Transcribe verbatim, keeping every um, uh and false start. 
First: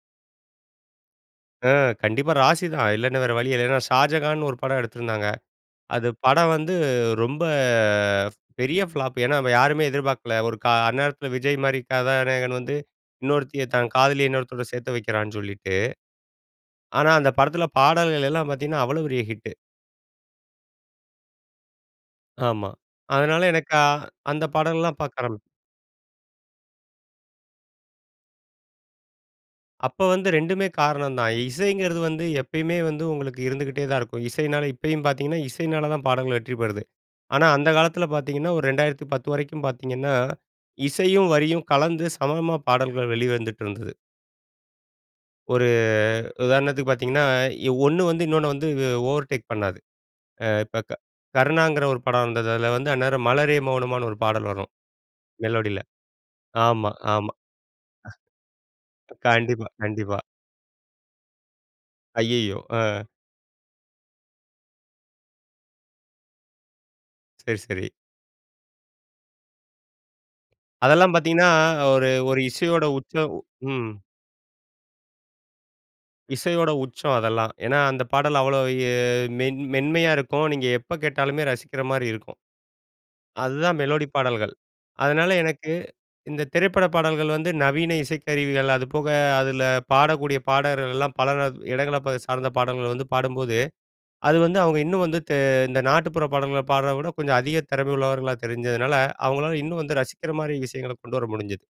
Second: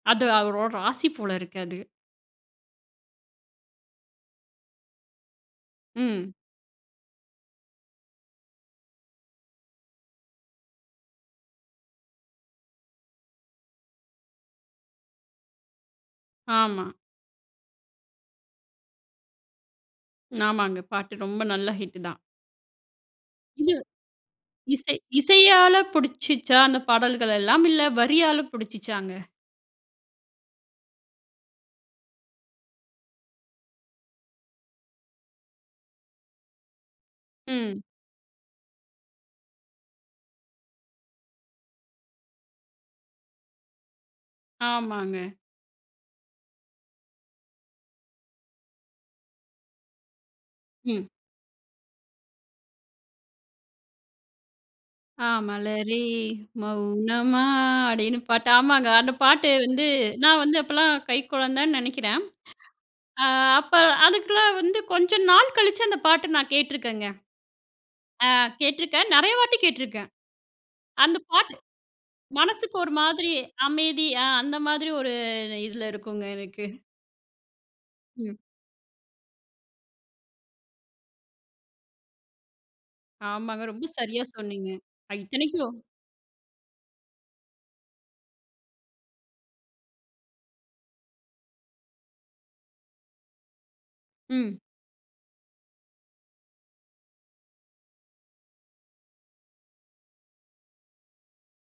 அது அவரோட ராசி போல இருக்கு. அ அது. கண்டிப்பா ராசி தான் இல்லன்னா, வேற வழி இல்ல. ஷாஜகான்னு ஒரு படம் எடுத்திருந்தாங்க. அது ம். படம் வந்து ரொம்ப பெரிய ஃபிளாப். ஏனா, யாருமே எதிர்பார்க்கல. ஒரு கா அந்நேரத்தில விஜய் மாரி கதாநாயகன் வந்து இன்னொருத்திய தன் காதலிய இன்னொருத்தவரோட சேர்த்து வைக்கிறான்னு சொல்லிட்டு. ஆமா. ஆனா, அந்த படத்தில பாடல்கள்லாம் பார்த்தீங்கன்னா, அவ்வளோ பெரிய ஹிட். ஆமாங்க. பாட்டு ரொம்ப நல்ல ஹிட் தான். ஆமா. அதனால, இது. எனக்கு அந்த படம் எல்லா இசை பார்க்க ஆரம் இசையால புடிச்சிச்சா அந்த பாடல்கள் எல்லாம் இல்ல, வரியால பிடிச்சிச்சாங்க? அப்போ வந்து ரெண்டுமே காரணம் தான். இசைங்கிறது வந்து எப்பயுமே வந்து உங்களுக்கு இருந்துகிட்டே தான் இருக்கும். இசையினால இப்பயும் பார்த்தீங்கன்னா, இசையினால தான் பாடல்கள் வெற்றி பெறுது. ஆனா, அந்த ம். காலத்தில பார்த்தீங்கன்னா, ஒரு இரண்டாயிரத்து பத்து வரைக்கும் பார்த்தீங்கன்னா இசையும் வரியும் கலந்து சமமா பாடல்கள் வெளிவந்துட்டிருந்தது. ஆமாங்க. ஒரு உதாரணத்துக்கு பாத்தீங்கன்னா, ஒண்ணு வந்து இன்னொன்னு வந்து ஓவர் டேக் பண்ணாது. ஆ இப்ப க ம். கருணாங்கிற ஒரு படம் வந்தது. அதுல வந்து அந்நேரம் "மலரே மௌனமான்னு" ஒரு பாடல் வரும். ஆ மெலோடில மலரே ஆமா, ஆமா. மௌனமா அப்படின்னு பாட்டு, ஆமாங்க. அந்த பாட்டு கண்டிப்பா, வந்து கண்டிப்பா. நான் வந்து அப்பலாம் கை கொழந்தன்னு நினைக்கிறேன். அய்யய்யோ! அ, ஆ அப்ப அதுக்கெல்லாம் வந்து கொஞ்சம் நாள் கழிச்சு அந்த பாட்ட நான் கேட்டுருக்கேங்க. சரி, சரி. ஆ கேட்டுருக்கேன் நெறைய வாட்டி கேட்டுருக்கேன். அதெல்லாம் அந்த பார்த்தீங்கன்னா பாட்டு ஒரு, ஒரு மனசுக்கு இசையோட ஒரு உச்சோ மாதிரி ம். அமைதி, அந்த மாதிரி ஒரு இதில இருக்குங்க எனக்கு. இசையோட உச்சம் அதெல்லாம். ஏன்னா, அந்த ம். பாடல் அவ்வளா ஏ மென் மென்மையா இருக்கும். இப்போ நீங்க எப்ப கேட்டாலுமே ரசிக்கிற மாரி இருக்கும். ஆமாங்க. அதுதான் ரொம்ப மெலோடி சரியா பாடல்கள். சொன்னீங்க. அது அதனால, இத்தனைக்கும் எனக்கு இந்த திரைப்பட பாடல்கள் வந்து நவீன இசைக்கருவிகள், அதுபோக அதில பாடக்கூடிய பாடகர்கள்லாம் பல இடங்கள சார்ந்த பாடல்கள் வந்து பாடும்போது, அது ம். வந்து அவங்க இன்னும் வந்து தெ இந்த நாட்டுப்புற பாடல்களை பாடுறத விட கொஞ்சம் அதிக திறமை உள்ளவர்களாக தெரிஞ்சதுனால அவங்களால் இன்னும் வந்து ரசிக்கிற மாரி விஷயங்கள கொண்டு வர முடிஞ்சது.